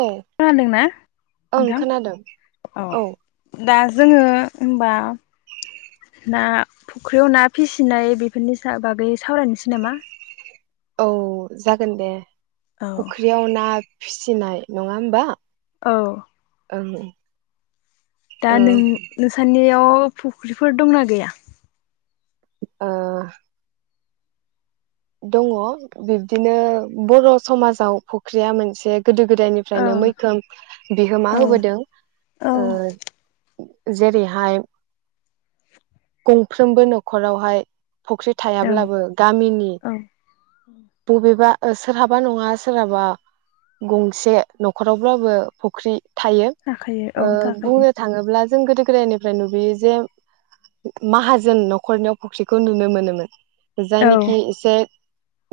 औ खोनादोंना ओं नोंथां खोनादों औ दा जोङो होनबा ना फुख्रियाव ना फिसिनाय बेफोरनि बागै सावरायनोसै नामा। औ जागोन दे। औ फुख्रियाव ना फिसिनाय नङा होमबा? औ ओं दा ओ नों नोंसानियाव फुख्रिफोर दंना गैया? ओ दङ' बिब्दिनो बर' समाजाव फुख्रिया मोनसे गोदो औ गोदायनिफ्रायनो मैखोम बिहोमा औ होबोदों औ ओ जेरैहाय गंफ्रोमबो न'खरावहाय फुख्रि औ थायाब्लाबो गामिनि औ बबेबा ओ सोरहाबा नङा सोरहाबा गंसे न'खरावब्लाबो फुख्रि थायो थाखायो औ ओ थाखायो बुंनो थाङोब्ला जों गोदो गोदायनिफ्राय नुबोयो जे माहाजोन न'खरनियाव फुख्रिखौ नुनो मोनोमोन। औ जायनेखि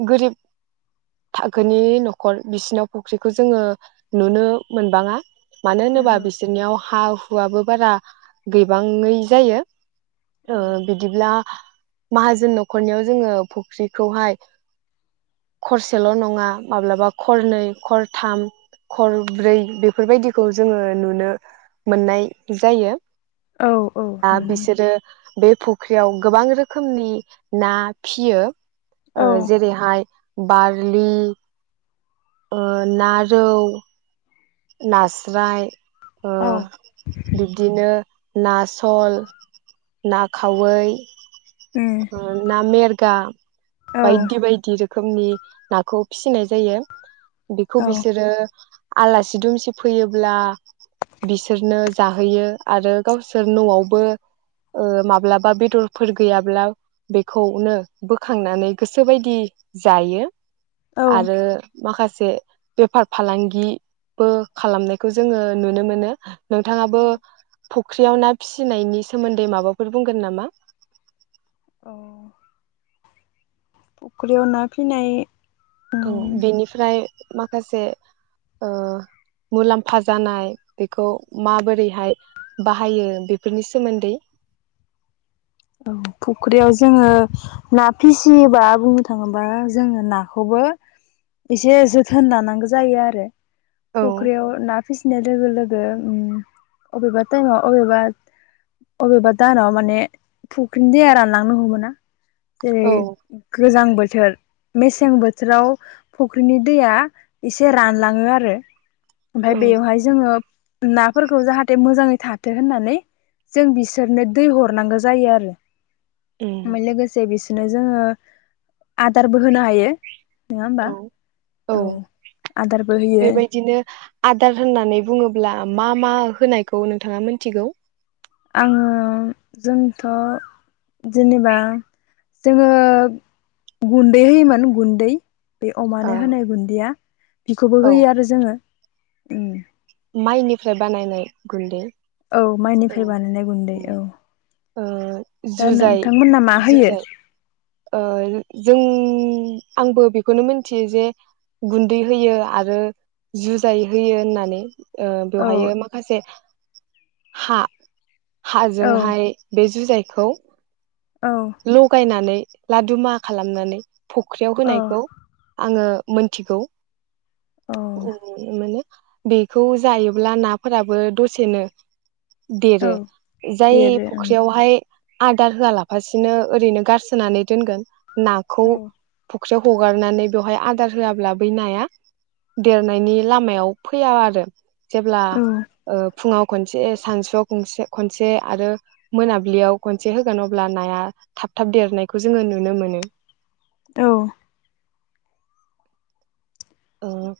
गोरिब थाखोनि न'खर बिसिनाव फुख्रिखौ जोङो नुनो मोनबाङा। मानो होनोबा बिसोरनियाव हा हुआबो बारा गैबाङै जायो। ओ ओहो बिदिब्ला माहाजोन न'खरनियाव जोङो फु ख्रिखौहाय खरसेल' नङा माब्लाबा खरनै खरथाम खरब्रै बेफोरबायदिखौ जोङो नुनो मोननाय जायो। औ औ आ नुनो मोनो बिसोरो बे फुख्रियाव गोबां रोखोमनि ना फियो। औ ओ जेरैहाय बारलि ओ ना रौ नास्राइ ओ औ बिब्दिनो ना सल, ना खावै उम ओ ना मेरगा औ बायदि - बायदि रो खोमनि नाखौ फिसिनाय जायो। बेखौ औ बिसोरो आलास सि दुमसि फैयोब्ला बिसोरनो जाहोयो आरो गावसोर न'आवबो ओ माब्लाबा बेदरफोर गैयाब्ला बेखौनो बोखांनानै गोसो बायदि जायो। औ आरो माखासे से बेफार फालांगि बो खालामनायखौ जोङो नुनो मोनो। नोंथाङाबो औ फख्रियाव ना फिसिनायनि सोमोन्दै माबाफोर बुंगोन नामा? औ। फख्रियाव ना फिनाय औ उम बेनिफ्राय माखासे ओ मुलाम्फा जानाय बेखौ माबोरैहाय बाहायो बेफोरनि सोमोन्दै औ फुख्रियाव जोङो ना फिसियोबा बुंनो थाङोबा जोङो नाखौबो एसे जोथोन लानांगौ जायो आरो। औ फख्रियाव ना फिसिनाय लोगो लोग। जाया उम अबेबा टाइमाव अबेबा-अबेबा दानाव माने फुख्रिनि दैया रानलांनो हमोना? जेरै औ गोजां बोथोर मेसें बोथोराव फुख्रिनि दैया एसे रानलाङो आरो। ओमफाय ओं बेवहाय जोङो नाफोरखौ जाहाथे मोजाङै था थो होननानै जों बिसोरनो दै हरनांगौ जायो आर। ओ। उम मे लोगोसे बिस नो जोङो आदारबो होनो हायो। नङा होमबा औ-औ औ आदारबो होयो बेबायदिनो आदार होननानै बुङोब्ला आ मा-मा होनायखौ नोंथाङा मोनथिगौ? आङो जोंथ'। जेनेबा। जोङो गुन्दै होयोमोन गुन्दै। बे औ अमानो होनाय गुन्दैया बिखौबो औ होयो आरो जोङो। उम। माइनिफ्राय बानायनाय गुन्दै। औ माइनिफ्राय बानायनाय गुन्दै औ। ओयो। दा जुजाय नोंथांमोना मा होयो जुजाय ओयो जों उम आंबो बेखौनो मिथियो जे गुन्दै होयो आरो जुजाय होयो होननानै। ओयो औ बेवहायो माखासे हा। औ हाजोंहाय बे जुजाय खौ। औ लगायनानै लादु मा खालामनानै फख्रियाव औ होनायखौ आङो मोनथिगौ। औ अ माने बेखौ जायोब्ला नाफोराबो दसेनो। औ देरो जाय देरो ओं फुख्रियावहाय। आदार होआलाब। फारसेनो ओरैनो गारसोनानै दोनगोन। नखौ औ थब। फुख्रियाव हगारनानै बेवहाय आदार होआब्ला बै नाया देरनायनि लामायाव फैया आरो। जेब्ला औ ओ फुङाव खनसे सानसुआवसे खनसे आरो मोनाबिलियाव खनसे होगोन अब अब्ला नाया थाब थाब देरनायखौ जोङो नुनो मोनो। औ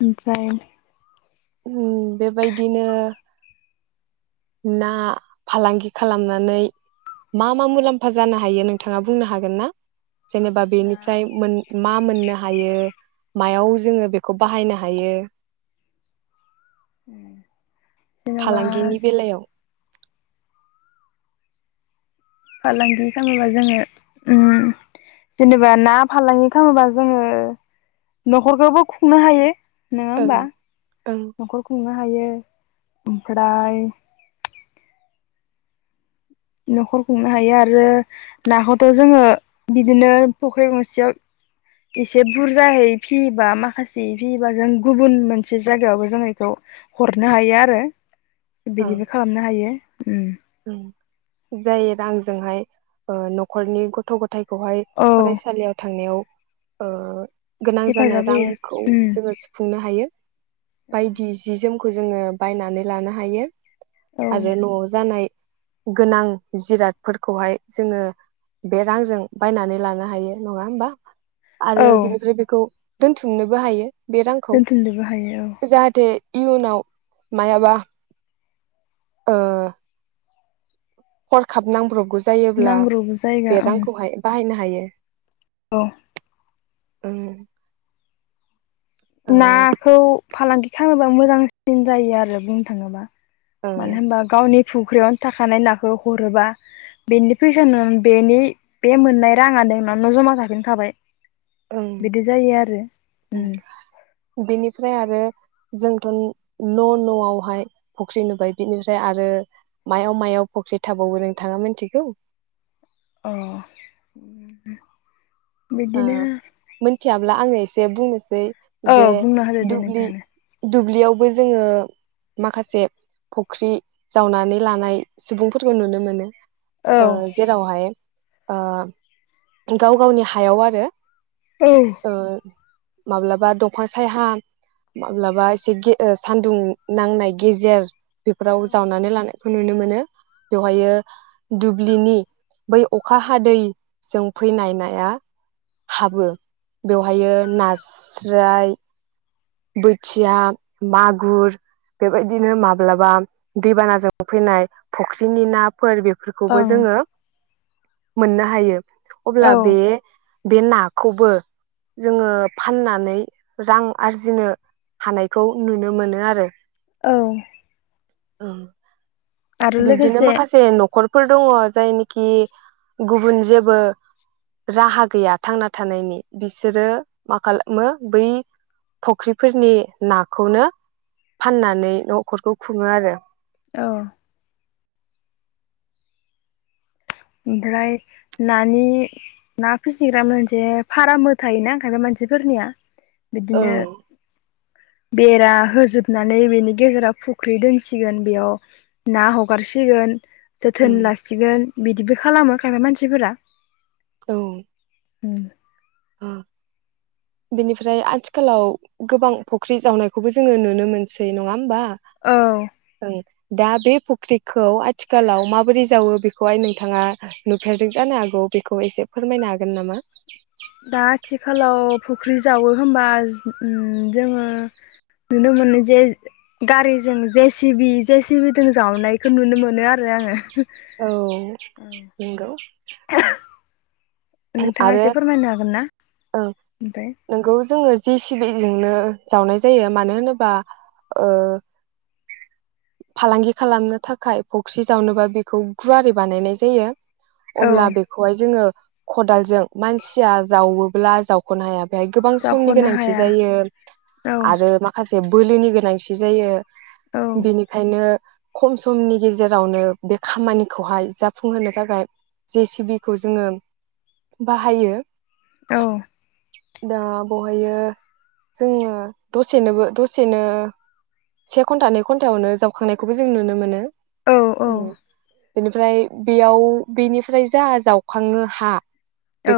ओमफ्राय उम बेबायदिनो। ना फालांगि खालामनानै मा मा मुलाम्फा जानो हायो नोंथाङा बुंनो हागोन ना। जेनेबा ना बेनिफ्राय मोन-उम म मोननो हायो मायाव जोङो बेखौ बाहायनो हायो। [inaudible] जेनेबा फालांगिनि बेलायाव। फालांगि खालामोबा जोङो उम- जेनेबा ना फालांगि खालामोबा जोङो नखरखौबो खुंनो हायो। नोङा ओं होमबा ओं नखर खुंना। हायो ओमफ्राय नखर खुंनो हायो आरो नाखौथ जोङो बिदिनो फख्रि गंसेयाव एसे बुरजायै फियोबा माखासे फियोबा जों गुबुन मोनसे जायगायावबो जों बेखौ हरनो हायो आरो। ओं बिदिबो खालामनो हायो। जाय रांजोंहाय नखरनि गथ गथाइ खौहाय औ फरायसालियाव थांनायाव। ओ गोनां जानाय हेफाजाब होयो रांखौ जोङो सुफुंनो हायो औ बायदि जि जोम। खौ जोङो बायनानै लानो हायो। औ आरो नआव जानाय। गोनां जिरादफोरखौहाय जोङो बे रांजों बायनानै लानो हायो नङा होमबा। औ आरो बेनिख्रुय बेखौ दोनथुमनोबो हायो। बे रांखौ दोनथुमनोबो हायो जाहाथे इयुनाव मायाबा हरखाब नांब्रबगौ। औ जायोब्ला नांग्रोगौ जायगा बे रांखौहाय बाहायनो हायो। द औ नाखौ फालांगि खालाम थाङोबा मोजांसिन जायो आरो बुंनो थाङोबा मानो ओं होनबा गावनि फुख्रियावनो थाखानाय नाखौ हरोबा बेनि फैसा न बेनि बे मोननाय राङा नोंनाव न' जमा थाफिनखाबाय ओं बिदि जायो आरो उम बेनिफ्राय आरो जोंथ' न' न'आवहाय फुख्रि नुबाय बिनिफ्राय आरो मायाव मायाव फुख्रि थाबावो नों थाङा मिथिगौ? औ औ मिथिय अब्ला आङो एसे बुंनोसै औ जे बुंना होदो देै दुब्लि नोंथांआनो दुब्लियावबो जोङो माखासे फुख्रि जावनानै लानाय सुबुंफोरखौ नुनो मोनो। औ ओ जेरावहाय ओ गाव गावनि हायाव आरो औ उ माब्लाबा दंफां सायहा माब्लाबा एसे गे ओ सान्दुं नांनाय गेजेर। बेफोराव जावनानै लानाय खौ नुनो मोनो बेवहायो दुब्लिनि बै अखा हादैजों फैनाय नाया हाबो बेवहायो नास्राय बोथिया मागुर बेबायदिनो माब्लाबा दैबानाजों फैनाय फख्रिनि ना फोर बेफोरखौबो ओं जोङो मोननो हायो। अब्ला औ बे बे नाखौबो जोङो फाननानै रां आरजि जिनो हानायखौ नुनो मोनो आरो। औ। औ। आरो बिब्दिनो लोगोसे माखासे न' खरफोर दङ जायनिखि गुबुन जेबो राहा गैया थांना थानायनि बिसोरो मा खालामो बै फख्रिफोरनि नाखौनो फाननानै न'खरखौ खुङो आरो। औ। ओमफ्राय नानि ना फिसिग्रा मोनसे फारामबो थायोना खायफा मानसिफोरनिया। बिदिनो ओं बेरा होजोबनानै बेनि गेजेराव फुख्रि दोनसिगोन बेयाव ना हगारसिगोन। ओं जोथोन लासिगोन। बिदिबो खालामो खायफा मानसिफोरा। औ उम ओ बेनिफ्राय आथिखालाव गोबां फख्रि जावनायखौबो जोङो नुनो मोनसै नङा होमबा? औ ओं दा बे फख्रिखौ आथिखालाव माबोरै जावो बेखौहाय नोंथाङा नुफेरदों जानो हागौ बेखौ एसे फोरमायनो हागोन नामा? दा आथिखालाव फख्रि जावो होमबा उम जोङो नुनो मोनो जे गारिजों जे सि बि जे सि बि जों जावनायखौ नुनो मोनो आरो आंङो। औ नंगौ नोंथाङा आरो एसे फोरमायनो हागोन ना ओं ओमफ्राय नोंगौ जोङो जे सि‌ बि जोंनो जावनाय जायो मानो होनोबा ओ फालांगि खालामनो थाखाय फख्रि जावनोबा बेखौ गुवारै बानायनाय जायो। औ अब्ला बेखौहाय जोङो खदालजों मानसिया जावोब्ला जावख'नो हाया। बेहाय गोबां समनि जाख'नो गोनांथि हाया जायो औ आरो माखासे जे बोलोनि गोनांथि जायो। औ बेनि नो खम समनि गेजेरावनो बे खामानिखौहाय जाफुंहोनो थाखाय जे सि बि खौ जोङो बाहायो। औ दा बेवहायो जोङो दसेनोबो दसेनो से घन्टा नै घन्टायावनो जावखांनायखौबो जों नुनो मोनो। औ औ बेनिफ्राय बेयाव बेनिफ्राय जा जावखाङो हा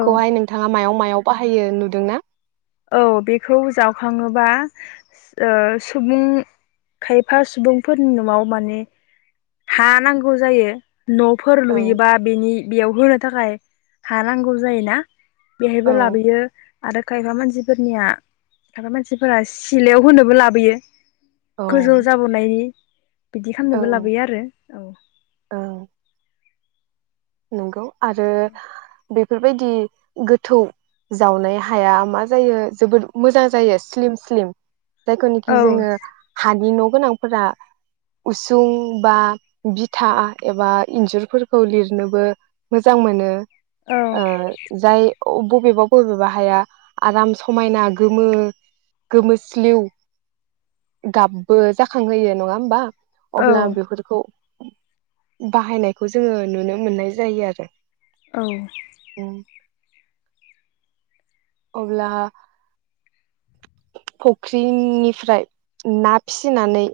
औ नोंथाङा मायाव मा याव बाहायो नुदोंना? औ बेखौ जावखाङोबा ओ सुबुं खायफा सुबुंफोरनि नआव माने हा नांगौ जायो न'फोर ओं लुयोबा बेनि बेयाव होनो थाखाय हा नांगौ जायोना औ बेहायबो लाबोयो। आरो खायफा मान सिफोरनिया थाग्रा मानसिफोरा सिलायाव होनोबो लाबोयो। औ गोजौ जाबोनायनायनि बिदि खालामनोबो ओं लाबोयो आरो औ नोंगौ आरो बेफोरबायदि गोथौ जावनाय हाया मा जायो जोबोद मोजां जायो स्लिम स्लिम जायखौनोखि जोङो औ हानि न' गोनांफोरा उसुं बा बिथा एबा इन्जुरफोरखौ लिर- नोबो मोजां मोनो औ ओ जाय बबेबा बबेबा हाया आराम समायना गोमो गोमो स्लिउ गाबबो जाखांहोयो नङा होमबा? औ अब्ला बेफोरखौ बाहायनायखौ जोङो नुनो मोननाय जायो आरो। औ। अब्ला फुख्रिनिफ्राय ना फिसिनानै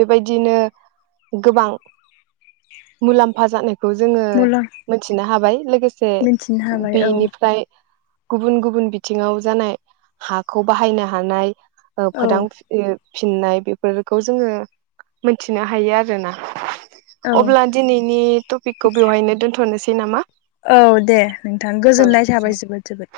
बेबायदिनो गोबां। मुलाम्फा जानाय। खौ जोङो मुलाम मिथिनो हाबाय। लोगो से मिथिनो हाबाय औ बेनिफ्राय गुबुन गुबुन बिथिङाव जानाय हाखौ बाहायनो हानाय औ [unintelligible] फिननाय बेफोरखौ जोङो मोनथिनो हायो आरोना। औ अब्ला दिनैनि टपिकखौ बेवहायनो दोन्थनोसै। नामा। औ दे नोंथां गोजोननाय औ थाबाय जोबोद जोबोद